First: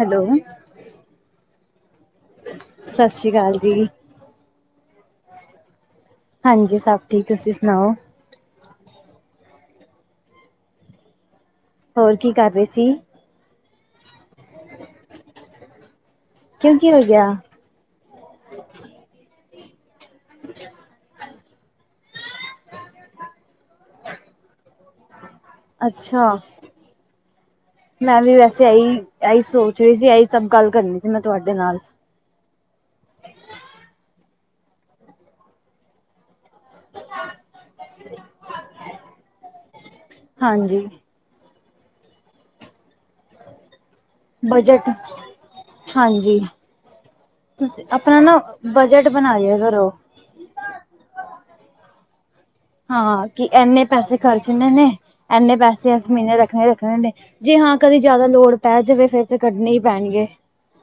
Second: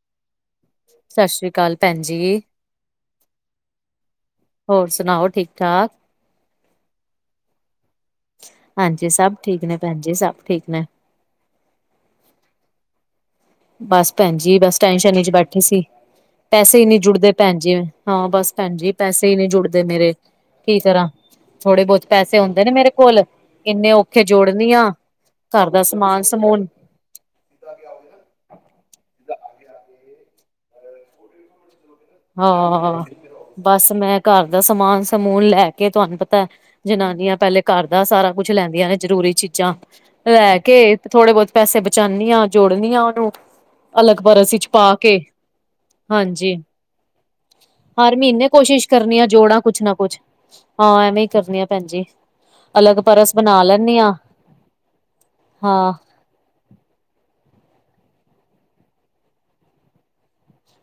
Hello ਸਤਿ ਸ਼੍ਰੀ ਅਕਾਲ ਭੈਣ ਜੀ ਸਤਿ ਸ੍ਰੀ ਅਕਾਲ ਜੀ ਹੋਰ ਸੁਣਾਓ ਠੀਕ ਠਾਕ ਹਾਂਜੀ ਸਭ ਠੀਕ ਤੁਸੀਂ ਸੁਣਾਓ ਹਾਂਜੀ ਸਭ ਠੀਕ ਨੇ ਭੈਣ ਜੀ ਸਭ ਠੀਕ ਨੇ ਹੋਰ ਕੀ ਕਰ ਰਹੇ ਸੀ। ਬਸ ਭੈਣ ਜੀ ਬਸ ਟੈਂਸ਼ਨ ਚ ਬੈਠੇ ਸੀ ਕਿਉਂ ਪੈਸੇ ਹੀ ਕੀ ਨੀ ਹੋ ਗਿਆ? ਜੁੜਦੇ ਭੈਣ ਜੀ ਹਾਂ ਬਸ ਭੈਣ ਜੀ ਪੈਸੇ ਹੀ ਨਹੀਂ ਜੁੜਦੇ ਮੇਰੇ ਕੀ ਕਰ੍ਹਾਂ ਥੋੜੇ ਬਹੁਤ ਪੈਸੇ ਆਉਦੇ ਨੇ ਮੇਰੇ ਕੋਲ ਇੰਨੇ ਔਖੇ ਜੋੜਨੀ ਆ ਘਰ ਦਾ ਸਮਾਨ ਅੱਛਾ। ਸਮੂਨ ਮੈਂ ਵੀ ਵੈਸੇ ਇਹੀ ਇਹੀ ਸੋਚ ਰਹੀ ਸੀ ਇਹੀ ਸਭ ਗੱਲ ਕਰਨੀ ਸੀ ਮੈਂ ਤੁਹਾਡੇ ਨਾਲ ਹਾਂ ਬਸ ਮੈਂ ਘਰ ਦਾ ਸਮਾਨ ਸਮੂਨ ਲੈ ਕੇ ਤੁਹਾਨੂੰ ਪਤਾ ਜਨਾਨੀਆਂ ਪਹਿਲੇ ਘਰ ਦਾ ਸਾਰਾ ਕੁੱਝ ਲੈਂਦੀਆਂ ਨੇ ਜ਼ਰੂਰੀ ਚੀਜ਼ਾਂ ਲੈ ਹਾਂਜੀ, ਕੇ ਥੋੜੇ ਬਹੁਤ ਪੈਸੇ ਬਚਾਉਂਦੀ ਹਾਂ ਜੋੜਨੀ ਆਂ ਉਹਨੂੰ ਅਲੱਗ ਪਰਸ ਵਿੱਚ ਬਜਟ ਪਾ ਕੇ ਹਾਂਜੀ ਤੁਸੀਂ ਹਰ ਆਪਣਾ ਨਾ ਮਹੀਨੇ ਕੋਸ਼ਿਸ਼ ਬਜਟ ਕਰਨੀ ਆ ਬਣਾ ਲਿਆ ਜੋੜਾ ਕੁਛ ਕਰੋ। ਨਾ ਕੁਛ ਹਾਂ ਐਵੇਂ ਹੀ ਕਰਨੀ ਆ ਭੈਣ ਜੀ। ਅਲੱਗ ਹਾਂ ਪਰਸ ਕਿ ਬਣਾ ਇਨੇ ਲੈਂਨੀ ਆ ਪੈਸੇ ਖਰਚਣੇ ਨੇ ਇਨੇ ਹਾਂ ਪੈਸੇ ਅਸੀਂ ਮਹੀਨੇ ਰੱਖਣੇ ਹੀ ਰੱਖਣੇ ਨੇ ਜੇ ਹਾਂ ਕਦੇ ਜ਼ਿਆਦਾ ਲੋੜ ਪੈ ਜਾਵੇ ਫਿਰ ਤਾਂ ਕੱਢਣੇ ਹੀ ਪੈਣਗੇ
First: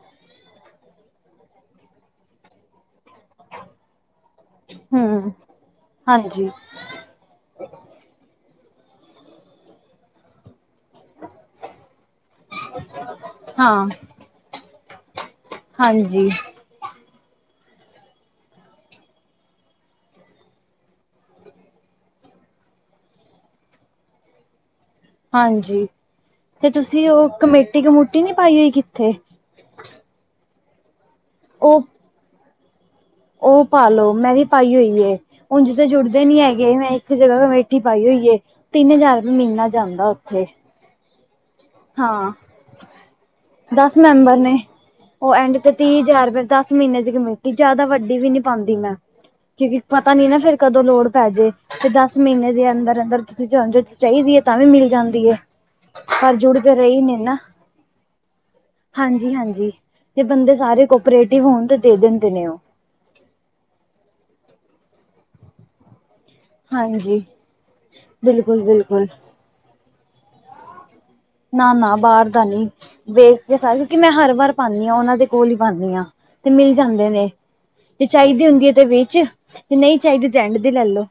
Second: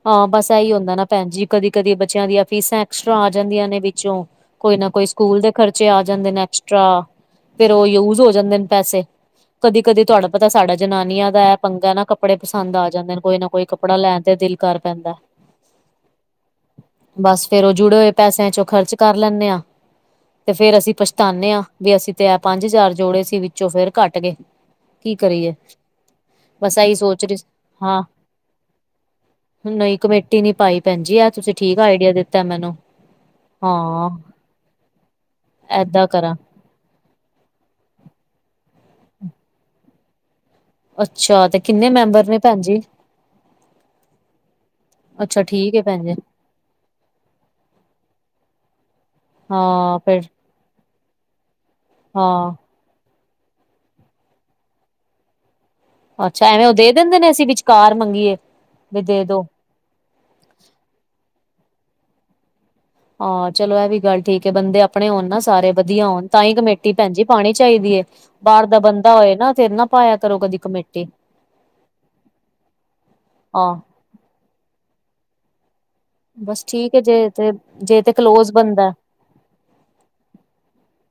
ਹਾਂ ਬਸ ਇਹੀ ਹੁੰਦਾ ਨਾ ਭੈਣ ਜੀ ਕਦੀ ਕਦੀ ਬੱਚਿਆਂ ਦੀਆਂ ਫੀਸਾਂ ਐਕਸਟਰਾ ਆ ਜਾਂਦੀਆਂ ਨੇ ਵਿੱਚੋਂ ਕੋਈ ਨਾ ਕੋਈ ਹੂੰ। ਸਕੂਲ ਦੇ ਖਰਚੇ ਆ ਜਾਂਦੇ ਨੇ ਹਾਂਜੀ, ਐਕਸਟਰਾ ਫਿਰ ਉਹ ਯੂਜ ਹੋ ਜਾਂਦੇ ਨੇ ਪੈਸੇ ਕਦੀ ਕਦੀ ਤੁਹਾਡਾ ਪਤਾ ਸਾਡਾ ਜਨਾਨੀਆਂ ਦਾ ਇਹ ਪੰਗਾ ਹੈ ਨਾ ਬੜੇ ਪਸੰਦ ਆ ਜਾਂਦੇ ਨੇ ਕੋਈ ਨਾ ਕੋਈ ਹਾਂ, ਕੱਪੜਾ ਲੈਣ ਤੇ ਦਿਲ ਕਰ ਪੈਂਦਾ ਹਾਂਜੀ ਬਸ ਫਿਰ ਉਹ ਜੁੜੇ ਹੋਏ ਪੈਸਿਆਂ ਚੋਂ ਖਰਚ ਕਰ ਲੈਂਦੇ ਆ ਤੇ ਫੇਰ ਅਸੀਂ ਪਛਤਾਨੇ ਹਾਂ, ਅਸੀਂ ਤੇ ਇਹ ਪੰਜ ਹਜ਼ਾਰ ਜੋੜੇ ਸੀ ਵਿੱਚੋਂ ਫੇਰ ਘੱਟ ਗਏ। ਕੀ ਕਰੀਏ ਹਾਂਜੀ ਤੇ ਬਸ ਇਹੀ ਤੁਸੀਂ ਸੋਚ ਉਹ ਰਹੀ ਕਮੇਟੀ ਹਾਂ ਕਮੂਟੀ ਨਹੀਂ ਪਾਈ ਹੋਈ ਕਿੱਥੇ? ਨਹੀਂ ਕਮੇਟੀ ਨੀ ਪਾਈ ਭੈਣ ਜੀ ਆ ਤੁਸੀਂ ਠੀਕ ਉਹ ਆਈਡੀਆ ਦਿੱਤਾ ਮੈਂਨੂੰ ਉਹ ਪਾਲੋ ਮੈਂ ਵੀ ਪਾਈ ਹੋਈ ਏ ਉਝ‌ ਤਾਂ ਏਦਾਂ ਜੁੜਦੇ ਕਰਾਂ ਨੀ ਹੈਗੇ [unintelligible] ਮੈਂ ਇੱਕ ਜਗ੍ਹਾ ਕਮੇਠੀ ਪਾਈ ਹੋਈਏ ਤਿੰਨ ਹਜ਼ਾਰ ਮਹੀਨਾ ਜਾਂਦਾ ਉੱਥੇ ਅੱਛਾ, ਤੇ ਕਿੰਨੇ ਮੈਂਬਰ ਹਾਂ ਨੇ ਭੈਣ ਜੀ? ਦਸ ਮੈਂਬਰ ਨੇ ਉਹ ਅੱਛਾ ਐਂਡ ਤੇ ਠੀਕ ਹੈ ਤੀਹ ਭੈਣ ਜੀ ਹਜ਼ਾਰ ਰੁਪਏ ਦਸ ਮਹੀਨੇ ਦੀ ਕਮੇਟੀ ਜਿਆਦਾ ਵੱਡੀ ਵੀ ਨੀ ਪਾਉਂਦੀ ਮੈਂ ਕਿਉਂਕਿ ਹਾਂ ਪਤਾ ਫਿਰ ਨਹੀਂ ਨਾ ਫੇਿਰ ਕਦੋਂ ਲੋੜ ਪੈ ਜੇ ਤੇ ਦਸ ਮਹੀਨੇ ਹਾਂ ਦੇ ਅੰਦਰ ਅੰਦਰ ਤੁਸੀ ਚਾਹੁੰਦੀ ਹੈ ਤਾਂ ਵੀ ਮਿਲ ਜਾਂਦੀ ਹੈ ਪਰ ਅੱਛਾ ਜੁੜ ਐਵੇਂ ਉਹ ਤੇ ਦੇ ਰਹੀ ਦਿੰਦੇ ਨੇ ਨਾ ਅਸੀਂ ਵਿਚਕਾਰ ਮੰਗੀਏ ਵੀ ਦੇ ਹਾਂਜੀ ਦੋ ਹਾਂਜੀ ਜੇ ਬੰਦੇ ਸਾਰੇ ਕੋਪਰੇਟਿਵ ਹੋਣ ਤੇ ਦੇ ਦਿੰਦੇ ਨੇ ਉਹ ਹਾਂ ਚਲੋ ਇਹ ਵੀ ਗੱਲ ਠੀਕ ਹੈ ਬੰਦੇ ਆਪਣੇ ਹੋਣ ਨਾ ਸਾਰੇ ਵਧੀਆ ਹੋਣ ਤਾਂ ਹੀ ਕਮੇਟ ਭੈਣਜੀ ਹਾਂਜੀ ਪਾਣੀ ਚਾਹੀਦੀ ਹੈ ਬਿਲਕੁਲ ਬਾਹਰ ਦਾ ਬਿਲਕੁਲ ਬੰਦਾ ਹੋਏ ਨਾ ਫਿਰ ਨਾ ਪਾਇਆ ਕਰੋ ਕਦੀ ਕਮੇਟੀ ਨਾ ਨਾ ਬਾਹਰ ਦਾ ਨ ਵੇਖ ਕੇ ਆਹ ਸਾਰੇ ਕਿਉਂਕਿ ਮੈਂ ਹਰ ਵਾਰ ਪਾਉਂਦੀ ਹਾਂ ਉਹਨਾਂ ਦੇ ਕੋਲ ਹੀ ਪਾਉਂਦੀ ਹਾਂ ਤੇ ਬਸ ਮਿਲ ਠੀਕ ਹੈ ਜਾਂਦੇ ਨੇ ਜੇ ਤੇ ਜੇ ਤੇ ਚਾਹੀਦੀ ਕਲੋਜ ਹੁੰਦੀ ਹੈ ਤੇ ਬੰਦਾ ਵਿੱਚ ਜੇ ਨਹੀਂ ਚਾਹੀਦੀ ਤਾਂ ਐਂਡ ਤੇ ਲੈ ਲਓ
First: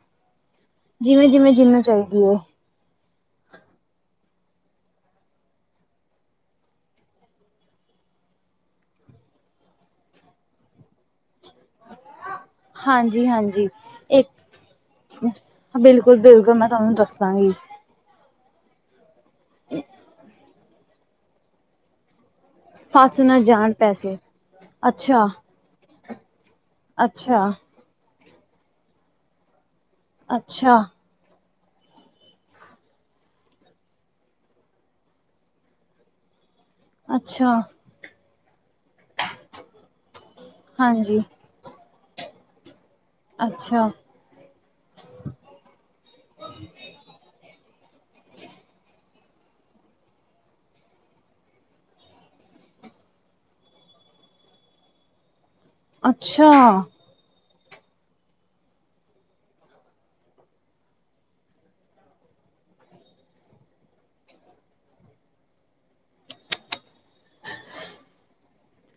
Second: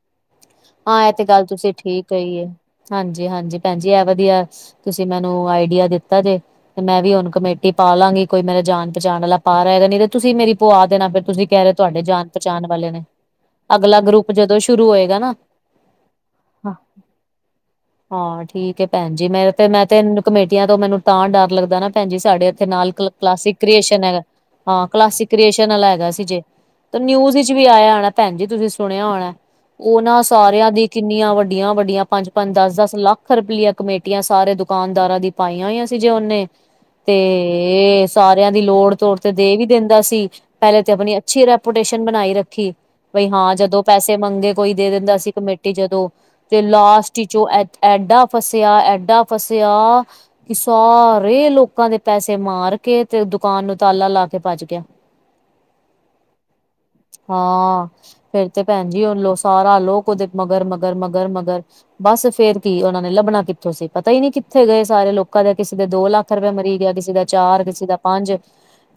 ਹਾਂ ਇਹ ਤੇ ਜਿਵੇਂ ਗੱਲ ਜਿਵੇਂ ਤੁਸੀਂ ਜਿਹਨੂੰ ਠੀਕ ਚਾਹੀਦੀ ਹੈ ਕਹੀ ਹਾਂਜੀ ਹਾਂਜੀ ਭੈਣਜੀ ਇਹ ਵਧੀਆ ਤੁਸੀਂ ਮੈਨੂੰ ਆਈਡੀਆ ਦਿੱਤਾ ਜੇ ਤੇ ਮੈਂ ਵੀ ਹੁਣ ਕਮੇਟੀ ਪਾ ਲਾਂਗੀ ਕੋਈ ਮੇਰਾ ਜਾਣ ਪਚਾਣਾ ਪਾ ਰਿਹਾ ਹੈਗਾ ਨਹੀਂ ਤੇ ਤੁਸੀਂ ਮੇਰੀ ਪੁਆ ਦੇਣਾ ਫਿਰ ਤੁਸੀਂ ਕਹਿ ਰਹੇ ਤੁਹਾਡੇ ਜਾਣ ਪਛਾਣ ਵਾਲੇ ਨੇ ਹਾਂਜੀ ਹਾਂਜੀ ਅਗਲਾ ਇੱਕ ਗਰੁੱਪ ਜਦੋਂ ਸ਼ੁਰੂ ਹੋਏਗਾ ਨਾ ਬਿਲਕੁਲ ਬਿਲਕੁਲ ਮੈਂ ਤੁਹਾਨੂੰ ਦੱਸਾਂਗੀ ਹਾਂ ਠੀਕ ਭੈਣ ਜੀ ਮੇਰੇ ਤੇ ਮੈਂ ਤੇ ਕਮੇਟੀਆਂ ਤੋਂ ਮੈਨੂੰ ਤਾਂ ਡਰ ਲੱਗਦਾ ਨਾ ਭੈਣ ਜੀ ਸਾਡੇ ਨਾਲ ਫਸ ਨਾ ਕਲਾਸਿਕ ਜਾਣ ਕ੍ਰੀਏਸ਼ਨ ਪੈਸੇ ਹੈਗਾ ਹਾਂ। ਅੱਛਾ ਕਲਾਸਿਕ ਕ੍ਰੀਏਸ਼ਨ ਚੈਨਲ ਹੈਗਾ ਸੀ, ਜੇ ਤਾਂ ਨਿਊਜ ਅੱਛਾ ਵਿੱਚ ਵੀ ਆਇਆ ਹੋਣਾ, ਭੈਣ ਜੀ ਤੁਸੀਂ ਸੁਣਿਆ ਹੋਣਾ ਉਹਨਾਂ ਸਾਰਿਆਂ ਦੀ ਅੱਛਾ ਇਕ ਇਕ ਇੰਨੀਆਂ ਵੱਡੀਆਂ- ਵੱਡੀਆਂ, ਪੰਜ -ਪੰਜ ਦਸ -ਦਸ ਲੱਖ ਰੁਪੀਆਂ ਕਮੇਟੀਆਂ ਸਾਰੇ ਦੁਕਾਨਦਾਰਾਂ ਦੀ ਪਾਈਆਂ ਹੋਈਆ ਸੀ ਜੇ ਉਹਨੇ ਅੱਛਾ ਤੇ, ਸਾਰਿਆਂ ਦੀ ਲੋੜ ਤੋੜ ਤੇ ਦੇ ਵੀ ਦਿੰਦਾ ਸੀ, ਪਹਿਲੇ ਤੇ ਆਪਣੀ ਹਾਂਜੀ ਅੱਛੀ ਰਹਿ ਰੈਪੋਟੇਸ਼ਨ ਬਣਾਈ ਰੱਖੀ, ਬਈ ਹਾਂ ਜਦੋਂ ਅੱਛਾ ਪੈਸੇ ਮੰਗੇ ਕੋਈ ਦੇ ਦਿੰਦਾ ਸੀ। ਕਮੇਟੀ ਜਦੋਂ ਤੇ ਲਾਸਟ ਵਿਚੋ ਐਡਾ ਫਸਿਆ, ਐਡਾ ਫਸਿਆ ਸਾਰੇ ਲੋਕਾਂ ਦੇ ਪੈਸੇ ਮਾਰ ਕੇ ਤੇ ਦੁਕਾਨ ਨੂੰ ਤਾਲਾ ਲਾ ਕੇ ਭੱਜ ਗਿਆ ਅੱਛਾ! ਹਾਂ ਫੇਰ ਤੇ ਭੈਣ ਜੀ ਉਹ ਲੋਕ ਸਾਰਾ ਲੋਕ ਉਦੇ ਮਗਰ ਮਗਰ ਮਗਰ ਮਗਰ ਬਸ ਫੇਰ ਕੀ ਉਹਨਾਂ ਨੇ ਲੱਭਣਾ ਕਿੱਥੋਂ ਸੀ? ਪਤਾ ਹੀ ਨਹੀਂ ਕਿੱਥੇ ਗਏ? ਸਾਰੇ ਲੋਕਾਂ ਦੇ ਕਿਸੇ ਦੇ ਦੋ ਲੱਖ। ਰੁਪਈਆਂ ਮਰੀ ਗਏ ਕਿਸੇ ਦਾ ਚਾਰ ਕਿਸੇ ਦਾ ਪੰਜ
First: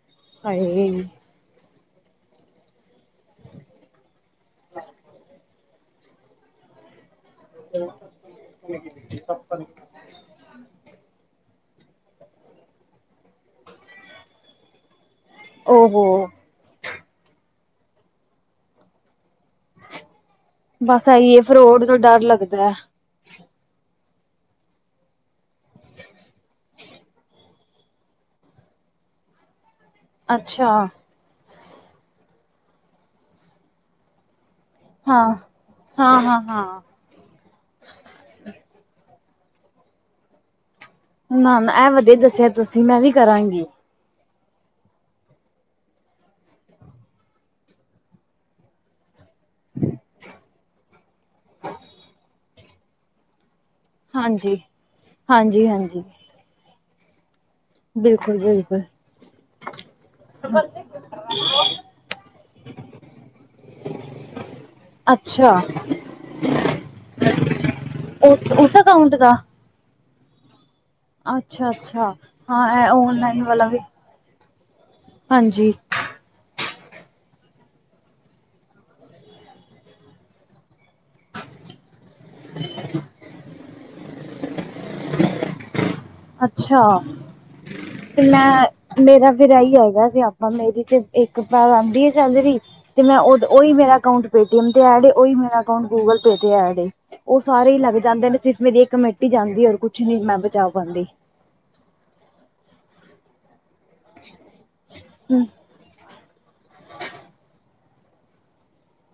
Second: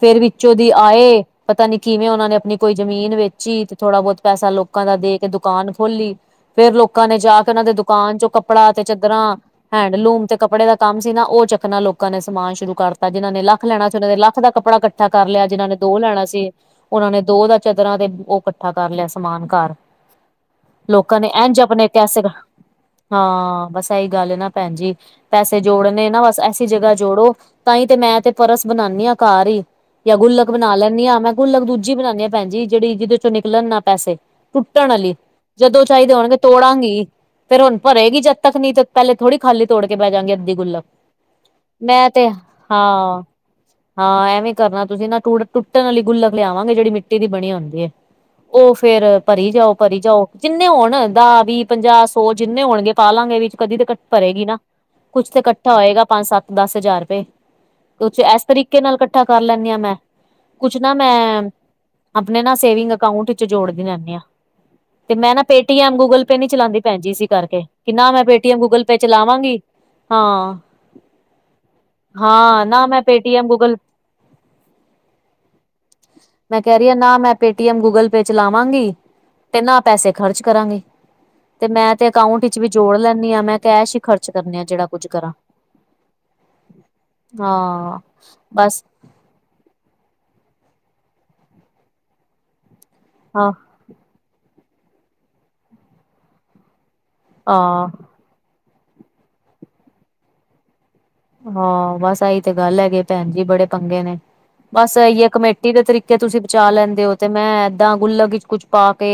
ਫੇਰ ਵਿੱਚੋਂ ਦੀ ਹਾਏ ਆਏ ਪਤਾ ਨੀ ਕਿਵੇਂ? ਉਹਨਾਂ ਨੇ ਆਪਣੀ ਕੋਈ ਜ਼ਮੀਨ ਵੇਚੀ ਤੇ ਥੋੜ੍ਹਾ ਬਹੁਤ ਪੈਸਾ ਲੋਕਾਂ ਦਾ ਦੇ ਕੇ ਦੁਕਾਨ ਖੋਲੀ। ਫੇਰ ਲੋਕਾਂ ਨੇ ਜਾ ਕੇ ਉਹਨਾਂ ਦੇ ਦੁਕਾਨ ਚੋਂ ਕੱਪੜਾ ਤੇ ਚਾਦਰਾਂ ਹੈਂਡਲੂਮ ਤੇ ਕੱਪੜੇ ਦਾ ਕੰਮ ਸੀ। ਨਾ ਉਹ ਚੱਕਣਾ ਲੋਕਾਂ ਨੇ, ਸਮਾਨ ਸ਼ੁਰੂ ਕਰਤਾ ਜਿਹਨਾਂ ਨੇ ਲ ਲੱਖ ਲੈਣਾ ਸੀ, ਉਹਨਾਂ ਦੇ ਲੱਖ ਦਾ ਕੱਪੜਾ ਇਕੱਠਾ ਕਰ ਲਿਆ। ਜਿਹਨਾਂ ਨੇ ਦੋ ਓਹੋ ਲੈਣਾ ਸੀ। ਉਹਨਾਂ ਨੇ ਦੋ ਦਾ ਚਾਦਰਾਂ ਤੇ ਉਹ ਇਕੱਠਾ ਕਰ ਲਿਆ ਸਮਾਨ ਘਰ ਬਸ ਲੋਕਾਂ ਨੇ ਇਹੀ ਹੈ ਇੰਝ ਫਰੋਡ ਆਪਣੇ ਤੋਂ ਡਰ ਕਸੇਗ ਲੱਗਦਾ ਹੈ। ਹਾਂ ਬਸ ਇਹੀ ਗੱਲ ਨਾ ਭੈਣ ਜੀ ਪੈਸੇ ਜੋੜਨੇ ਨਾ ਬਸ ਐਸੀ ਜਗ੍ਹਾ ਜੋੜੋ ਤਾਂਹੀ ਤੇ ਮੈਂ ਤੇ ਪਰਸ ਬਣਾਉਦੀ ਹਾਂ ਕਾਰ ਹੀ ਜਾਂ ਗੁੱਲਕ ਅੱਛਾ ਬਣਾ ਲੈਂਦੀ ਹਾਂ ਮੈਂ ਗੁੱਲਕ ਦੂਜੀ ਬਣਾਉਂਦੇ ਹਾਂ ਭੈਣ ਜੀ ਜਿਹੜੀ ਜਿਹਦੇ ਚੋਂ ਨਿਕਲਣ ਨਾ ਪੈਸੇ ਟੁੱਟਣ ਵਾਲੀ ਹਾਂ ਜਦੋਂ ਚਾਹੀਦੇ ਹਾਂ ਹੋਣਗੇ ਹਾਂ ਹਾਂ ਤੋੜਾਂਗੀ ਫਿਰ ਹੁਣ ਭਰੇਗੀ ਜਦ ਤੱਕ ਨੀ ਤੇ ਪਹਿਲੇ ਥੋੜੀ ਖਾਲੀ ਤੋੜ ਕੇ ਬਹਿ ਜਾਗੇ ਅੱਧੀ ਗੋਲਕ ਨਾ ਇਹ ਵਧੀਆ ਦੱਸਿਆ ਤੁਸੀਂ ਮੈਂ ਵੀ ਕਰਾਂਗੀ। ਹਾਂ ਐਵੇਂ ਕਰਨਾ ਤੁਸੀਂ ਨਾ ਟੁੱਟਣ ਵਾਲੀ ਗੁੱਲਕ ਲਿਆਵਾਂਗੇ ਜਿਹੜੀ ਮਿੱਟੀ ਦੀ ਬਣੀ ਹੁੰਦੀ ਹੈ। ਉਹ ਫਿਰ ਭਰੀ ਜਾਓ, ਭਰੀ ਜਾਓ ਜਿੰਨੇ ਹੋਣ ਦਸ ਵੀਹ ਪੰਜਾਹ ਸੌ ਜਿੰਨੇ ਹੋਣਗੇ ਪਾਲਾਂਗੇ ਵੀ ਕਦੀ ਤਾਂ ਭਰੇਗੀ ਹਾਂਜੀ ਨਾ ਕੁਛ ਤੇ ਹਾਂਜੀ ਇਕੱਠਾ ਹਾਂਜੀ ਹੋਏਗਾ ਪੰਜ- ਸੱਤ -ਦਸ ਹਜ਼ਾਰ ਰੁਪਏ ਕੁਛ ਬਿਲਕੁਲ ਇਸ ਤਰੀਕੇ ਬਿਲਕੁਲ ਨਾਲ ਇਕੱਠਾ ਕਰ ਲੈਂਦੀ ਹਾਂ ਮੈਂ ਕੁਛ ਨਾ ਮੈਂ ਆਪਣੇ ਨਾ ਸੇਵਿੰਗ ਅਕਾਊਂਟ ਵਿੱਚ ਜੋੜਦੀ ਰਹਦੀ ਤੇ ਮੈਂ ਨਾ ਅੱਛਾ ਪੇਟੀਐਮ -ਗੂਗਲ ਪੇ ਨੀ ਚਲਾਉਂਦੀ ਭੈਣ ਜੀ ਇਸੀ ਕਰਕੇ ਕਿ ਨਾ ਮੈਂ ਉਸ ਪੇਟੀਐਮ- ਉਸ ਗੂਗਲ ਪੇ ਅਕਾਊਂਟ ਦਾ ਚਲਾਵਾਂਗੀ ਹਾਂ ਅੱਛਾ ਅੱਛਾ ਹਾਂ ਨਾ ਇਹ ਮੈਂ ਓਨਲਾਈਨ ਪੇਟੀਐਮ- ਵਾਲਾ ਗੂਗਲ ਵੀ [inaudible] ਹਾਂਜੀ। ਮੈਂ ਕਹਿ ਰਹੀ ਨਾ ਮੈਂ ਪੇਟੀਐਮ- ਗੂਗਲ ਪੇ ਚਲਾਵਾਂਗੀ ਨਾ ਪੈਸੇ ਖਰਚ ਕਰਾਂਗੀ ਤੇ ਮੈਂ ਤੇ ਅਕਾਊਂਟ ਵਿਚ ਵੀ ਜੋੜ ਲੈਂਦੀ ਹਾਂ ਮੈਂ ਐਸ਼ ਹੀ ਖਰਚ ਕਰਨੀ ਆ ਜਿਹੜਾ ਕੁੱਝ ਕਰਾਂ ਅੱਛਾ ਹਾਂ ਤੇ ਮੈਂ ਬਸ ਮੇਰਾ ਫਿਰ ਇ ਹੀ ਆਏਗਾ ਸਿਆਪਾ ਮੇਰੀ ਤੇ ਇੱਕ ਸਾਲ ਆਂਦੀ ਆ ਸੈਲਰੀ ਤੇ ਮੈਂ ਉਦ ਹਾਂ ਉਹੀ ਮੇਰਾ ਅਕਾਊਂਟ ਪੇਟੀਐਮ 'ਤੇ ਐਡ ਉਹੀ ਮੇਰਾ ਅਕਾਊਂਟ ਗੂਗਲ ਪੇ 'ਤੇ ਐਡ ਹੈ। ਉਹ ਸਾਰੇ ਹੀ ਹਾਂ ਲੱਗ ਜਾਂਦੇ ਨੇ ਸਿਰਫ ਮੇਰੀ ਇੱਕ ਕਮੇਟੀ ਜਾਂਦੀ ਔਰ ਕੁਛ ਨੀ ਮੈਂ ਬਚਾ ਪਾਉਂਦੀ ਹਾਂ ਬਸ ਆਹੀ ਤੇ ਗੱਲ ਹੈਗੇ ਭੈਣ ਜੀ ਬੜੇ ਪੰਗੇ ਨੇ ਬਸ ਇਹੀ ਹੈ ਹਮ ਕਮੇਟੀ ਦੇ ਤਰੀਕੇ ਤੁਸੀਂ ਬਚਾ ਲੈਂਦੇ ਹੋ ਤੇ ਮੈਂ ਦਾਂ ਗੁੱਲ ਕੁਛ ਪਾ ਕੇ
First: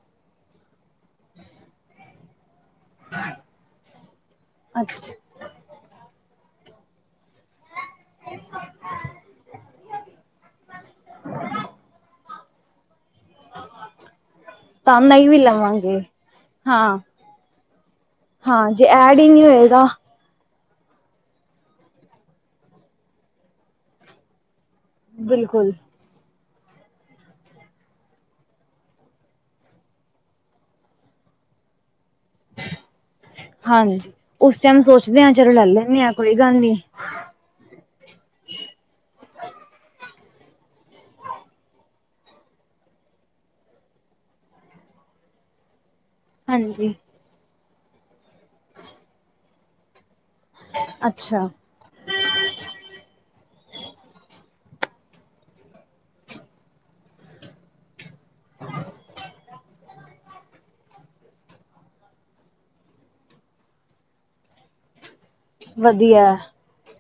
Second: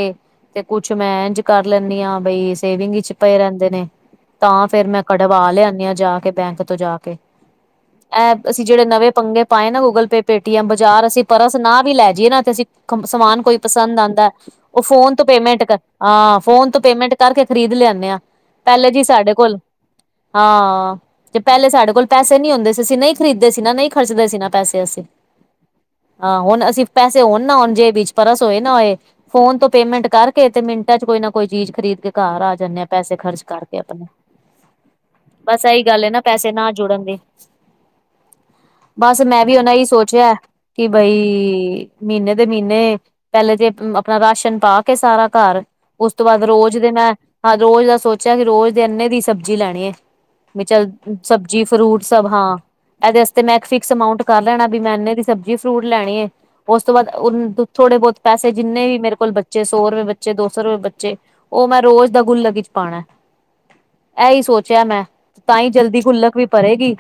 ਤੇ ਕੁਛ ਮੈਂ ਇੰਝ ਕਰ ਲੈਂਦੀ ਹਾਂ ਬਈ ਸੇਵਿੰਗ ਵਿੱਚ ਪਏ ਰਹਿੰਦੇ ਨੇ ਤਾਂ ਫਿਰ ਮੈਂ ਅੱਛਾ ਕਢਵਾ ਲਿਆਦੀ ਹਾਂ ਜਾ ਕੇ ਬੈਂਕ ਤੋਂ ਜਾ ਕੇ ਕੇ ਹੈ ਅਸੀਂ ਜਿਹੜੇ ਨਵੇਂ ਪੰਗੇ ਪਾਏ ਨਾ ਗੂਗਲ ਪੇਟੀਐਮ ਬਾਜ਼ਾਰ ਅਸੀਂ ਪਰਸ ਨਾ ਵੀ ਲੈ ਜਾਈਏ ਨਾ ਅਸੀਂ ਸਮਾਨ ਕੋਈ ਪਸੰਦ ਆਉਂਦਾ ਉਹ ਤਾਂ ਫੋਨ ਤੋਂ ਨਹੀਂ ਵੀ ਪੇਮੈਂਟ ਕਰ ਲਵਾਂਗੇ ਹਾਂ ਫੋਨ ਤੋਂ ਹਾਂ ਪੇਮੈਂਟ ਕਰ ਕੇ ਖਰੀਦ ਲਿਆਦੇ ਹਾਂ ਜੇ ਪਹਿਲੇ ਜੀ ਐਡ ਹੀ ਸਾਡੇ ਨਹੀਂ ਕੋਲ ਹੋਏਗਾ ਹਾਂ ਤੇ ਪਹਿਲੇ ਸਾਡੇ ਕੋਲ ਪੈਸੇ ਨੀ ਹੁੰਦੇ ਸੀ ਅਸੀਂ ਨਹੀਂ ਖਰੀਦਦੇ ਸੀ ਨਾ ਨਹੀਂ ਖਰਚਦੇ ਸੀ ਨਾ ਪੈਸੇ ਅਸੀਂ ਬਿਲਕੁਲ ਹਾਂ ਹੁਣ ਅਸੀਂ ਪੈਸੇ ਹੋਣ ਨਾ ਹੁਣ ਜੇ ਵਿੱਚ ਪਰਸ ਹੋਏ ਨਾ ਹੋਏ ਫੋਨ ਤੋਂ ਪੇਮੈਂਟ ਕਰਕੇ ਤੇ ਮਿੰਟਾਂ ਚ ਕੋਈ ਨਾ ਕੋਈ ਚੀਜ਼ ਖਰੀਦ ਕੇ ਘਰ ਆ ਜਾਂਦੇ ਆ ਪੈਸੇ ਖਰਚ ਕਰਕੇ ਆਪਣੇ ਹਾਂਜੀ ਉਸ ਟਾਈਮ ਸੋਚਦੇ ਹਾਂ ਚਲੋ ਬਸ ਲੈ ਇਹੀ ਲੈਂਦੇ ਗੱਲ ਹਾਂ ਨਾ ਕੋਈ ਪੈਸੇ ਗੱਲ ਨਾ ਨੀ ਜੁੜਨ ਬਸ ਮੈਂ ਵੀ ਉਹਨਾ ਹੀ ਸੋਚਿਆ ਕਿ ਬਈ ਮਹੀਨੇ ਦੇ ਮਹੀਨੇ ਪਹਿਲੇ ਤੇ ਆਪਣਾ ਰਾਸ਼ਨ ਪਾ ਕੇ ਸਾਰਾ ਘਰ ਉਸ ਤੋਂ ਬਾਅਦ ਰੋਜ਼ ਦੇ ਹਾਂਜੀ ਮੈਂ ਹਾਂ ਰੋਜ਼ ਦਾ ਸੋਚਿਆ ਕਿ ਰੋਜ਼ ਦੇ ਅੰਨੇ ਦੀ ਸਬਜ਼ੀ ਲੈਣੀ ਹੈ। ਵੀ ਚੱਲ ਅੱਛਾ ਸਬਜ਼ੀ ਫਰੂਟ ਸਭ ਹਾਂ ਇਹਦੇ ਵਸਤੇ ਮੈਂ ਇੱਕ ਫਿਕਸ ਅਮਊਂਟ ਕਰ ਲੈਣਾ ਵੀ ਮੈਂ ਇਹਨੇ ਦੀ ਸਬਜ਼ੀ ਫਰੂਟ ਲੈਣੀ ਏ ਉਸ ਤੋਂ ਬਾਅਦ ਉਹ ਥੋੜੇ ਬਹੁਤ ਪੈਸੇ ਜਿੰਨੇ ਵੀ ਮੇਰੇ ਕੋਲ ਬੱਚੇ ਸੌ ਰੁਪਏ ਬੱਚੇ ਦੋ ਸੌ ਰੁਪਏ ਬੱਚੇ ਉਹ ਮੈਂ ਰੋਜ਼ ਦਾ ਗੁਲਕ ਚ ਪਾਉਣਾ ਇਹੀ ਸੋਚਿਆ ਮੈਂ ਤਾਂ ਹੀ ਜਲਦੀ ਵਧੀਆ ਗੁਲਕ ਵੀ ਭਰੇਗੀ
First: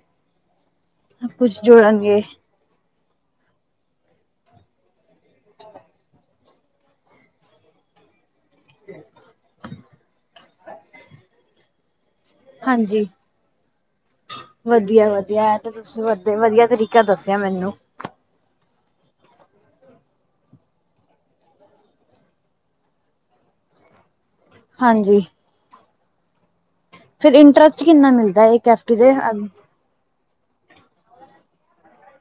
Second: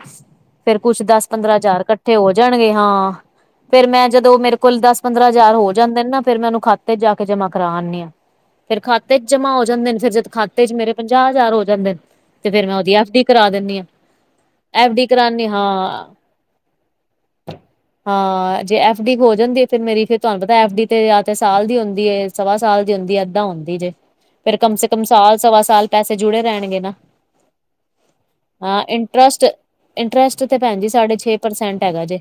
ਫਿਰ ਕੁਛ ਦਸ ਪੰਦਰਾਂ ਕੁਛ ਹਜ਼ਾਰ ਇਕੱਠੇ ਜੋੜਨਗੇ ਹੋ ਜਾਣਗੇ ਹਾਂ ਫਿਰ ਮੈਂ ਜਦੋਂ ਮੇਰੇ ਕੁਲ ਦਸ ਪੰਦਰਾਂ ਹਜ਼ਾਰ ਹੋ ਜਾਂਦੇ ਨੇ ਨਾ ਫਿਰ ਮੈਂ ਉਹਨੂੰ ਖਾਤੇ ਚ ਜਾ ਕੇ ਜਮਾ ਕਰਾ ਆਦੀ ਹਾਂ ਫੇਿਰ ਖਾਤੇ ਚ ਜਮਾਂ ਹੋ ਜਾਂਦੇ ਨੇ ਫਿਰ ਜਦ ਖਾਤੇ ਚ ਮੇਰੇ ਪੰਜਾਹ ਹਜ਼ਾਰ ਹੋ ਜਾਂਦੇ ਨੇ ਤੇ ਫੇਿਰ ਮੈਂ ਉਹਦੀ ਐਫ ਡੀ ਕਰਾ ਦਿੰਦੀ ਹਾਂ ਵਧੀਆ-ਵਧੀਆ ਏ ਤੇ ਤੁਸੀਂ ਵਧ ਵਧੀਆ ਤਰੀਕਾ ਦੱਸਿਆ ਮੈਨੂੰ ਹਾਂ ਜੇ ਐਫ ਡੀ ਹੋ ਜਾਂਦੀ ਹੈ ਫੇਿਰ ਮੇਰੀ ਫੇਰ ਤੁਹਾਨੂੰ ਪਤਾ ਐਫ ਡੀ ਤੇ ਜਾਂ ਤੇ ਸਾਲ ਦੀ ਹੁੰਦੀ ਹੈ ਸਵਾ ਸਾਲ ਦੀ ਹੁੰਦੀ ਅੱਦਾਂ ਹੁੰਦੀ ਜੇ ਫੇਰ ਕਮ ਸੇ ਕਮ ਸਾਲ ਸਵਾ ਸਾਲ ਪੈਸੇ ਜੁੜੇ ਰਹਿਣਗੇ ਨਾ ਫੇਿਰ ਇੰਟਰਸਟ ਕਿੰਨਾ ਮਿਲਦਾ ਇਕ ਹਾਂ ਏਫਟੀ ਦੇ ਇੰਟਰਸਟ ਇੰਟਰਸਟ ਤੇ ਭੈਣ ਜੀ ਸਾਡੇ ਛੇ ਪਰਸੈਂਟ ਹੈਗਾ ਜੇ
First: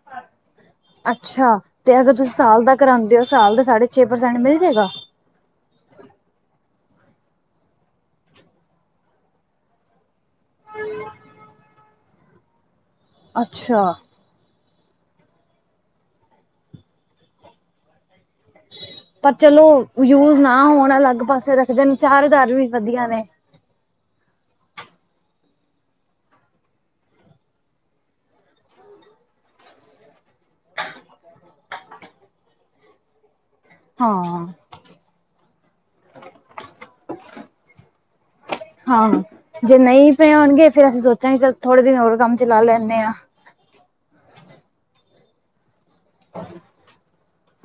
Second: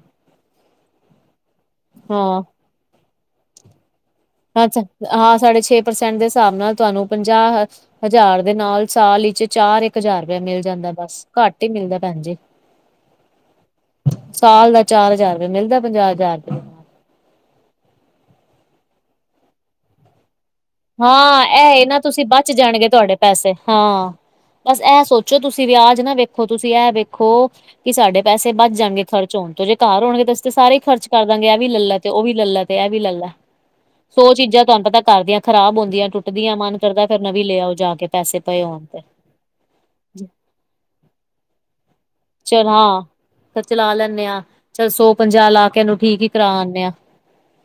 ਅੱਛਾ ਤੇ ਅਗਰ ਤੁਸੀਂ ਹਾਂ ਸਾਲ ਦਾ ਕਰਾਉਂਦੇ ਹੋ ਸਾਲ ਦੇ ਸਾਢੇ ਛੇ ਪ੍ਰਸੈਂਟ ਮਿਲ ਅੱਛਾ ਜਾਏਗਾ ਹਾਂ ਸਾਡੇ ਛੇ ਪਰਸੈਂਟ ਦੇ ਹਿਸਾਬ ਨਾਲ ਤੁਹਾਨੂੰ ਪੰਜਾਹ ਹਜ਼ਾਰ ਦੇ ਨਾਲ ਸਾਲ ਵਿਚ ਚਾਰ ਇੱਕ ਹਜ਼ਾਰ ਵੇ ਮਿਲ ਜਾਂਦਾ ਬਸ ਘੱਟ ਹੀ ਮਿਲਦਾ ਭੈਣ ਜੀ ਅੱਛਾ ਸਾਲ ਦਾ ਚਾਰ ਹਜ਼ਾਰ ਰੁਪਏ ਮਿਲਦਾ ਪੰਜਾਹ ਹਜ਼ਾਰ ਰੁਪਏ ਨਾਲ। ਪਰ ਚਲੋ ਯੂਜ ਨਾ ਹੋਣ ਅਲੱਗ ਹਾਂ ਪਾਸੇ ਇਹੇ ਰੱਖਦੇ ਨੇ ਨਾ ਤੁਸੀਂ ਚਾਰ ਬਚ ਹਜ਼ਾਰ ਵੀ ਜਾਣਗੇ ਵਧੀਆ ਤੁਹਾਡੇ ਨੇ ਪੈਸੇ ਹਾਂ ਬਸ ਇਹ ਸੋਚੋ ਤੁਸੀਂ ਵਿਆਜ ਨਾ ਵੇਖੋ ਤੁਸੀਂ ਇਹ ਵੇਖੋ ਕਿ ਸਾਡੇ ਪੈਸੇ ਵਬਚ ਜਾਣਗੇ ਖਰਚ ਹੋਣ ਤੋਂ ਜੇ ਘਰ ਹੋਣਗੇ ਤਾਂ ਸਾਰੇ ਹੀ ਖਰਚ ਕਰ ਦਾਂਗੇ ਇਹ ਵੀ ਲੈਲੈ ਤੇ ਉਹ ਵੀ ਲੈਲੈ ਤੇ ਏਵੀ ਲੈਲੈ ਸੋ ਹਾਂ ਚੀਜ਼ਾਂ ਤੁਹਾਨੂੰ ਪਤਾ ਬਰਦੀਆਂ ਖ਼ਰਾਬ ਹੁੰਦੀਆਂ ਟੁੱਟਦੀਆਂ ਮਨ ਕਰਦਾ ਫੇਰ ਨਵੀਂ ਲਿਆਓ ਜਾ ਕੇ ਪੈਸੇ ਪਏ ਹੋਣ ਤੇ ਹਾਂ ਜੇ ਨਹੀਂ ਪਏ ਹੋਣਗੇ ਫੇ ਅਸੀਂ ਸੋਚਾਂਗੇ ਚ ਥੋੜੇ ਦਿਨ ਹੋਰ ਕੰਮ ਚਲਾ ਚਲ ਹਾਂ ਲੈਂਦੇ ਫੇਰ ਚਲਾ ਲੈਂਦੇ ਆਂ ਚੱਲ ਸੌ ਪੰਜਾਹ ਲਾ ਕੇ ਇਹਨੂੰ ਠੀਕ ਹੀ ਕਰਾ ਆਂਦੇ ਆਂ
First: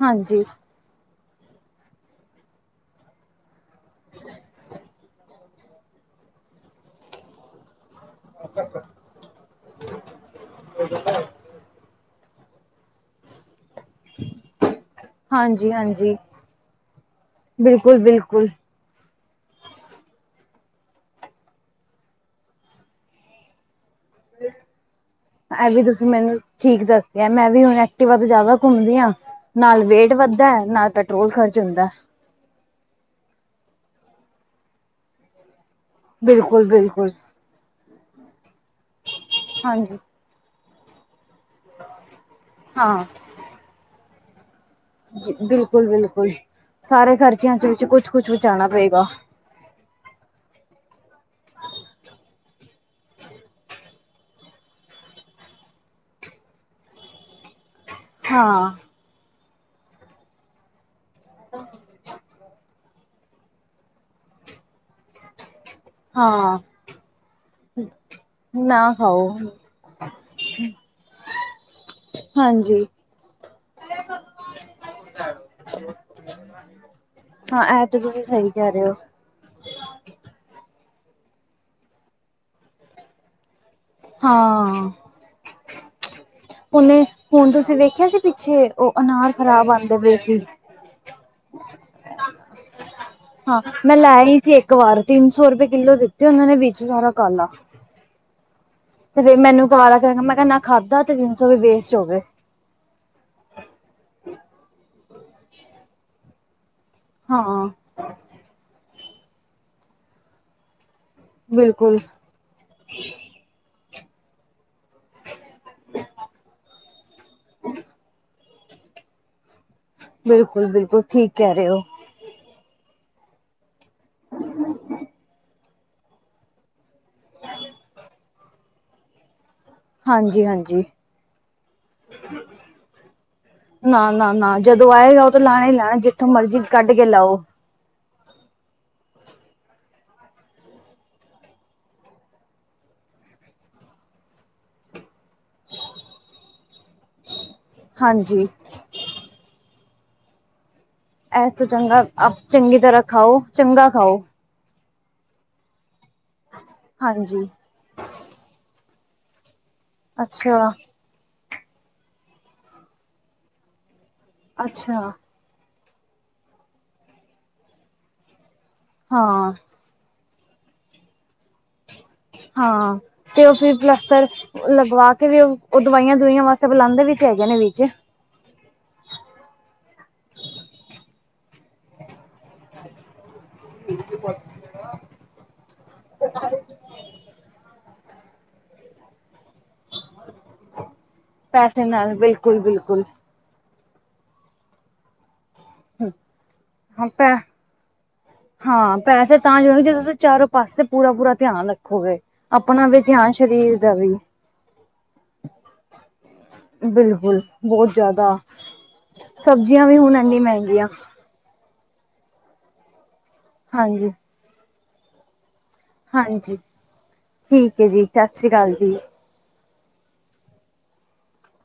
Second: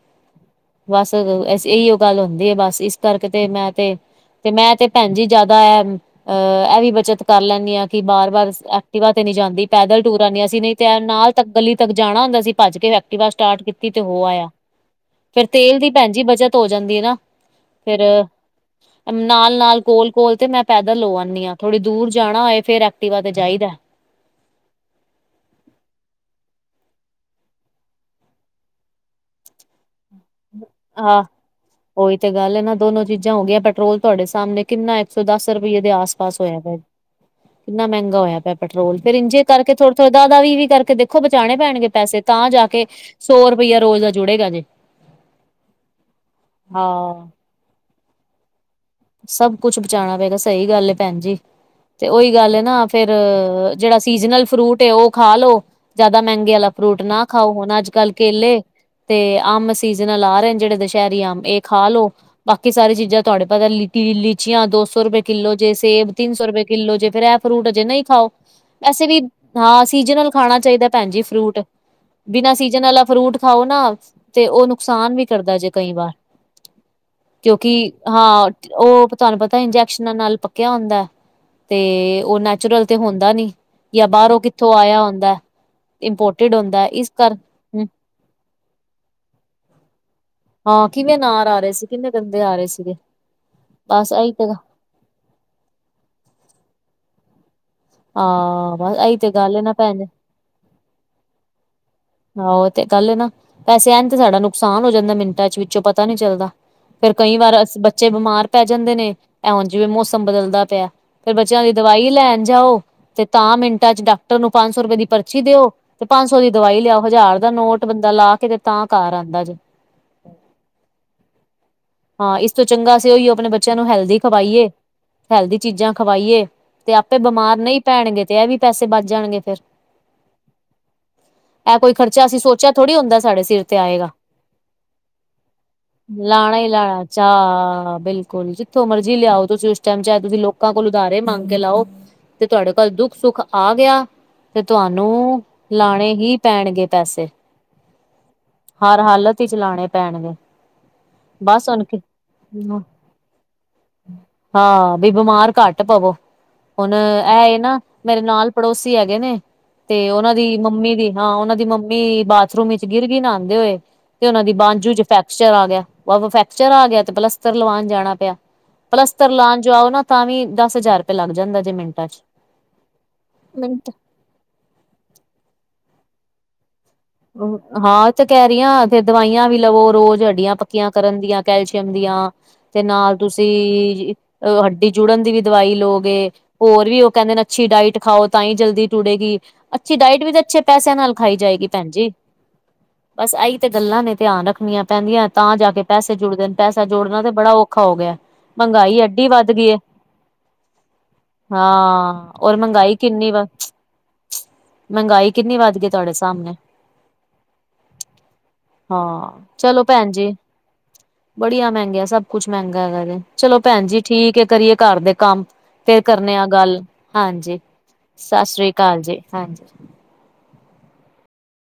ਹਾਂਜੀ ਬਸ ਇਹੀ ਉਹੋ ਗੱਲ ਹੁੰਦੀ ਹੈ ਬਸ ਇਸ ਕਰਕੇ ਤੇ ਮੈਂ ਤੇ-ਤੇ ਮੈਂ ਤੇ ਭੈਣ ਜੀ ਜ਼ਿਆਦਾ ਇਹ ਅਹ ਇਹ ਵੀ ਬੱਚਤ ਕਰ ਲੈਂਦੀ ਹਾਂ ਕਿ ਬਾਰ-ਬਾਰ ਐਕਟੀਵਾ ਨਹੀਂ ਜਾਂਦੀ ਪੈਦਲ ਟੂਰ ਆਣੇ ਆ ਅਸੀਂ ਨਹੀਂ ਤੇ ਨਾਲ ਤੱਕ ਗੱਲੀ ਤੱਕ ਜਾਣਾ ਹੁੰਦਾ ਸੀ ਭੱਜ ਕੇ ਫੈਕਟੀਵਾ ਸਟਾਰਟ ਕੀਤਾ ਤੀ ਤੇ ਹੋ ਆਇਆ ਫੇਿਰ ਹਾਂਜੀ ਤੇਲ ਦੀ ਭੈਣ ਹਾਂਜੀ ਜੀ ਬਚਤ ਹੋ ਜਾਂਦੀ ਨਾ, ਬਿਲਕੁਲ ਫਿਰ ਬਿਲਕੁਲ ਨਾਲ-ਨਾਲ ਕੋਲ-ਕੋਲ ਤੇ ਮੈਂ ਪੈਦਲ ਹੋ ਆਉਂਦੀ ਹਾਂ ਥੋੜ੍ਹੀ ਦੂਰ ਜਾਣਾ ਹੋਏ ਫੇਿਰ ਐਕਟੀਵਾ ਤੇ ਜਾਈਦਾ ਹ ਇਹ ਵੀ ਤੁਸੀਂ ਮੈਨੂੰ ਠੀਕ ਦੱਸਦੇ ਮੈਂ ਵੀ ਹੁਣ ਐਟੀਵਾ ਤੇ ਜ਼ਿਆਦਾ ਘੁੰਮਦੀ ਆਂ ਨਾਲ ਵੇਟ ਵੱਧਦਾ ਨਾਲ ਹਾਂ ਪੈਟਰੋਲ ਖਰਚ ਹੁੰਦਾ ਉਹੀ ਤੇ ਗੱਲ ਇਹ ਨਾ ਦੋਨੋ ਚੀਜ਼ਾਂ ਹੋ ਗਆਂ ਪੈਟਰੋਲ ਤੁਹਾਡੇ ਸਾਹਮਣੇ ਕਿੰਨਾ ਇੱਕ ਸੌ ਦਸ ਰੁਪਈਏ ਦੇ ਆਸ ਸ ਪਾਸ ਹੋਇਆ ਬਿਲਕੁਲ ਪਿਆ ਬਿਲਕੁਲ ਕਿੰਨਾ ਮਹਿੰਗਾ ਹੋਇਆ ਪਿਆ ਪੈਟਰੋਲ ਫਿਰ ਇੰਝੇ ਕਰਕੇ ਹਾਂਜੀ ਥੋੜੇ-ਥੋੜੇ ਦੱਸ ਦੱਸ ਵੀਹ-ਵੀਹ ਕਰਕੇ ਦੇਖੋ ਬਚਾਉਣੇ ਪੈਣਗੇ ਪੈਸੇ ਤਾਂ ਜਾ ਕੇ ਹਾਂ ਸੌ ਰੁਪਇਆ ਰੋਜ਼ ਦਾ ਜੁੜੇਗਾ ਜੇ ਬਿਲਕੁਲ-ਬਿਲਕੁਲ ਸਾਰੇ ਹਾਂ ਖਰਚਿਆਂ ਚ ਵਿੱਚ ਕੁਛ-ਕੁਛ ਬਚਾਉਣਾ ਪਏਗਾ ਸਭ ਕੁਛ ਬਚਾਉਣਾ ਪਏਗਾ ਸਹੀ ਗੱਲ ਭੈਣ ਜੀ ਤੇ ਉਹੀ ਗੱਲ ਹੈ ਨਾ ਫਿਰ ਜਿਹੜਾ ਸੀਜ਼ਨਲ ਫਰੂਟ ਹੈ ਉਹ ਖਾ ਲੋ ਜ਼ਿਆਦਾ ਮਹਿੰਗੇ ਵਾਲਾ ਫਰੂਟ ਨਾ ਖਾਓ ਹੁਣ ਅੱਜ ਕੱਲ੍ਹ ਕੇਲੇ ਹਾਂ। ਤੇ ਆਮ ਸੀਜਨਲ ਆ ਰਹੇ ਨੇ ਜਿਹੜੇ ਦੁਸ਼ਹਿਰੀ ਆਮ ਇਹ ਖਾ ਲੋੋ ਬਾਕੀ ਸਾਰੀ ਚੀਜ਼ਾਂ ਤੁਹਾਡੇ ਪਤਾ ਕਿ ਲੀਚੀਆਂ ਦੋ ਸੌ ਰੁਪਏ ਕਿੱਲੋ ਜੇ ਸੇਬ ਤਿੰਨ ਸੌ ਹਾਂ ਰੁਪਏ ਕਿੱਲੋ ਜੇ ਫਿਰ ਇਹ ਫਰੂਟ ਜੇ ਨਹੀਂ ਖਾਓ ਨਾ ਵੈਸੇ ਵੀ ਖਾਓ ਹਾਂ ਸੀਜਨਲ ਖਾਣਾ ਚਾਹੀਦਾ ਭੈਣ ਜੀ ਫਰੂਟ ਬਿਨਾਂ ਸੀਜਨ ਹਾਂਜੀ ਆਲਾ ਫਰੂਟ ਖਾਓ ਨਾ ਤੇ ਉਹ ਨੁਕਸਾਨ ਵੀ ਕਰਦਾ ਜੇ ਕਈ ਵਾਰ ਹਾਂ ਕਿਉਂਕਿ ਇਹ ਤੇ ਤੁਸੀਂ ਹਾਂ ਸਹੀ ਕਹਿ ਰਹੇ ਹੋ। ਉਹ ਤੁਹਾਨੂੰ ਪਤਾ ਇੰਜੈਕਸ਼ਨਾਂ ਨਾਲ ਪੱਕਿਆ ਹੁੰਦਾ ਤੇ ਉਹ ਨੈਚੁਰਲ ਤੇ ਹੁੰਦਾ ਨੀ ਕੀ ਬਾਹਰੋਂ ਕਿੱਥੋਂ ਆਇਆ ਹੁੰਦਾ ਇੰਪੋਰਟਡ ਹੁੰਦਾ ਹੁਨੇ ਇਸ ਕਰ ਹੁਣ ਤੁਸੀਂ ਹਮ ਵੇਖਿਆ ਸੀ ਪਿੱਛੇ ਉਹ ਅਨਾਰ ਖ਼ਰਾਬ ਆਉਂਦੇ ਪਏ ਸੀ। ਹਾਂ ਕਿਵੇਂ ਅਨਾਰ ਆ ਰਹੇ ਸੀ ਕਿੰਨੇ ਗੰਦੇ ਆ ਰਹੇ ਸੀਗੇ ਹਾਂ ਮੈਂ ਲੈ ਬਸ ਆਹੀ ਆਈ ਤੇ ਸੀ ਇੱਕ ਵਾਰ ਤਿੰਨ ਸੌ ਰੁਪਏ ਕਿੱਲੋ ਦਿੱਤੇ ਉਹਨਾਂ ਨੇ ਵਿੱਚ ਸਾਰਾ ਕਾਲਾ ਆਂ ਤੇ ਫਿਰ ਮੈਨੂੰ ਕਾਲਾ ਕਰ ਮੈਂ ਕਹ ਖਾਧਾ ਤੇ ਤਿੰਨ ਸੌ ਵੇਸਟ ਹੋਗੇ ਆਹੋ ਤੇ ਗੱਲ ਨਾ ਪੈਸੇ ਆਣ ਤੇ ਸਾਡਾ ਨੁਕਸਾਨ ਹੋ ਜਾਂਦਾ ਮਿੰਟਾਂ ਚ ਵਿੱਚੋਂ ਪਤਾ ਨੀ ਚੱਲਦਾ ਫਿਰ ਕਈ ਵਾਰ ਹਾਂ ਬੱਚੇ ਬਿਮਾਰ ਪੈ ਜਾਂਦੇ ਨੇ ਇੰਜ ਜਿਵੇਂ ਮੌਸਮ ਬਦਲਦਾ ਪਿਆ ਫਿਰ ਬੱਚਿਆਂ ਦੀ ਬਿਲਕੁਲ, ਦਵਾਈ ਲੈਣ ਜਾਓ ਤੇ ਤਾਂ ਮਿੰਟਾਂ ਚ ਡਾ ਡਾਕਟਰ ਨੂੰ ਪੰਜ ਸੌ ਰੁਪਏ ਦੀ ਪਰਚੀ ਦਿਓ ਤੇ ਪੰਜ ਸੌ ਦੀ ਦਵਾਈ ਲਿਆਓ ਹਜ਼ਾਰ ਦਾ ਨੋਟ ਬੰਦਾ ਲਾ ਕੇ ਤੇ ਤਾਂ ਘਰ ਆਉਂਦਾ ਜੇ ਬਿਲਕੁਲ ਬਿਲਕੁਲ ਠੀਕ ਕਹਿ ਰਹੇ ਹੋ ਹਾਂ ਇਸ ਤੋਂ ਚੰਗਾ ਅਸੀਂ ਉਹੀਓ ਆਪਣੇ ਬੱਚਿਆਂ ਨੂੰ ਹੈਲਦੀ ਖਵਾਈਏ ਹੈਲਦੀ ਚੀਜ਼ਾਂ ਖਵਾਈਏ ਤੇ ਆਪੇ ਬਿਮਾਰ ਨਹੀਂ ਪੈਣਗੇ ਤੇ ਇਹ ਵੀ ਪੈਸੇ ਬਚ ਜਾਣਗੇ ਫਿਰ ਹਾਂਜੀ ਹਾਂਜੀ ਕੋਈ ਖਰਚਾ ਅਸੀਂ ਸੋਚਿਆ ਥੋੜ੍ਹੀ ਹੁੰਦਾ ਸਾਡੇ ਸਿਰ ਤੇ ਆਏਗਾ ਨਾ ਨਾ ਨਾ ਜਦੋਂ ਆਏਗਾ ਉਹ ਤਾਂ ਲੈਣਾ ਹੀ ਲੈਣਾ ਜਿੱਥੋਂ ਮਰਜੀ [unintelligible] ਚਾ ਹਾਂ ਬਿਲਕੁਲ ਜਿੱਥੋਂ ਮਰਜ਼ੀ ਲਿਆਓ ਤੁਸੀਂ ਉਸ ਟਾਈਮ ਚਾਹੇ ਤੁਸੀਂ ਲੋਕਾਂ ਕੋਲ ਉਦਾਰੇ ਮੰਗ ਕੇ ਲਾਓ ਤੇ ਤੁਹਾਡੇ ਕੋਲ ਦੁੱਖ ਸੁੱਖ ਆ ਗਿਆ ਤੇ ਤੁਹਾਨੂੰ ਲਾਣੇ ਹੀ ਪੈਣਗੇ ਪੈਸੇ ਹਾਂਜੀ ਹਰ ਹਾਲਤ ਹੀ ਚਲਾਉਣੇ ਪੈਣਗੇ ਐਸ ਤੋਂ ਬਸ ਚੰਗਾ ਚੰਗੀ ਹੁਣ ਤਰ੍ਹਾਂ ਖਾਓ ਚੰਗਾ ਖਾਓ ਹਾਂ ਬਿਮਾਰ ਘੱਟ ਪਵੋ ਹੁਣ ਹਾਂਜੀ ਇਹ ਨਾ ਮੇਰੇ ਨਾਲ ਪੜੋਸੀ ਹੈਗੇ ਨੇ ਤੇ ਉਹਨਾਂ ਦੀ ਅੱਛਾ, ਮੰਮੀ ਦੀ ਹਾਂ ਉਹਨਾਂ ਦੀ ਮੰਮੀ ਬਾਥਰੂਮ ਵਿੱਚ ਗਿਰ ਨਾ ਆਉਂਦੇ ਹੋਏ ਤੇ ਉਹਨਾਂ ਦੀ ਬਾਂਝੂ ਅੱਛਾ ਚ ਫੈਕਚਰ ਆ ਗਿਆ ਫੈਕਚਰ ਆ ਗਿਆ ਤੇ ਪਲਸਤਰ ਲਵਾਉਣ ਜਾਣਾ ਪਿਆ ਪਲਸਤਰ ਹਾਂ, ਲਾਉਣ ਜਾ ਉਹ ਨਾ ਤਾਂ ਵੀ ਦਸ ਹਜ਼ਾਰ ਰੁਪਏ ਲੱਗ ਜਾਂਦਾ ਜੇ ਮਿੰਟਾਂ ਚ ਹਾਂ ਤੇ ਉਹ ਫਰ ਮੈਨੂੰ ਪਲੱਸਤਰ ਲਗਵਾ ਕੇ ਵੀ ਉਹ ਉਹ ਦਵਾਈਆਂ ਦਵੁਈਆ ਵਾਸਤੇ ਬੁਲਾਉਂਦੇ ਵੀ। ਤੇ ਹੈਗੇ ਨੇ ਵਿੱਚ। ਹਾਂ ਕਹਿ ਰਹੀ ਦਵਾਈਆਂ ਵੀ ਲਵੋ ਰੋਜ਼ ਹੱਡੀਆਂ ਪੱਕੀਆਂ ਕਰਨ ਦੀਆਂ ਕੈਲਸ਼ੀਅਮ ਦੀਆਂ ਤੇ ਨਾਲ ਤੁਸੀਂ ਹੱਡੀ ਜੋੜਨ ਦੀ ਵੀ ਦਵਾਈ ਲਓਗੇ ਹੋਰ ਵੀ ਉਹ ਕਹਿੰਦੇ ਨੇ ਅੱਛੀ ਡਾਇਟ ਖਾਓ ਤਾਂ ਹੀ ਜਲਦੀ ਟੁੜੇਗੀ ਅੱਛੀ ਡਾਇਟ ਵੀ ਤਾਂ ਅੱਛੇ ਪੈਸਿਆਂ ਨਾਲ ਖਾਈ ਜਾਏਗੀ ਪੈਸੇ ਭੈਣ ਜੀ ਨਾਲ ਬਿਲਕੁਲ ਬਿਲਕੁਲ ਬਸ ਇਹੀ ਤੇ ਗੱਲਾਂ ਨੇ ਧਿਆਨ ਰੱਖਣੀਆਂ ਪੈਂਦੀਆਂ ਤਾਂ ਜਾ ਕੇ ਪੈਸੇ ਜੁੜਦੇ ਨੇ ਪੈਸਾ ਹਾਂ ਜੋੜਨਾ ਤੇ ਪੈ ਬੜਾ ਔਖਾ ਹੋ ਗਿਆ ਹਾਂ ਮਹਿੰਗਾਈ ਐਡੀ ਪੈਸੇ ਵੱਧ ਤਾਂ ਜੋ ਗਈ ਹੈ ਹੋਣਗੇ ਜਦੋਂ ਤੁਸੀਂ ਚਾਰੋਂ ਪਾਸੇ ਪੂਰਾ ਪੂਰਾ ਧਿਆਨ ਰੱਖੋਗੇ ਹਾਂ ਔਰ ਆਪਣਾ ਮਹਿੰਗਾਈ ਵੀ ਕਿੰਨੀ ਧਿਆਨ ਵ ਸਰੀਰ ਦਾ ਵੀ ਮਹਿੰਗਾਈ ਕਿੰਨੀ ਵੱਧ ਗਈ ਤੁਹਾਡੇ ਸਾਹਮਣੇ ਬਿਲਕੁਲ ਬਹੁਤ ਜ਼ਿਆਦਾ ਹਾਂ ਸਬਜ਼ੀਆਂ ਵੀ ਹੁਣ ਇਨੀ ਮਹਿੰਗੀਆਂ ਬੜੀਆਂ ਮਹਿੰਗੀਆਂ ਸਭ ਕੁਛ ਮਹਿੰਗਾ ਹੈਗਾ ਜੇ ਚਲੋ ਭੈਣ ਜੀ ਠੀਕ ਹੈ ਕਰੀਏ ਘਰ ਦੇ ਕੰਮ ਫਿਰ ਕਰਨੇ ਆ ਹਾਂਜੀ-ਹਾਂਜੀ ਗੱਲ ਹਾਂਜੀ ਸਤਿ ਸ੍ਰੀ ਅਕਾਲ ਜੀ ਹਾਂਜੀ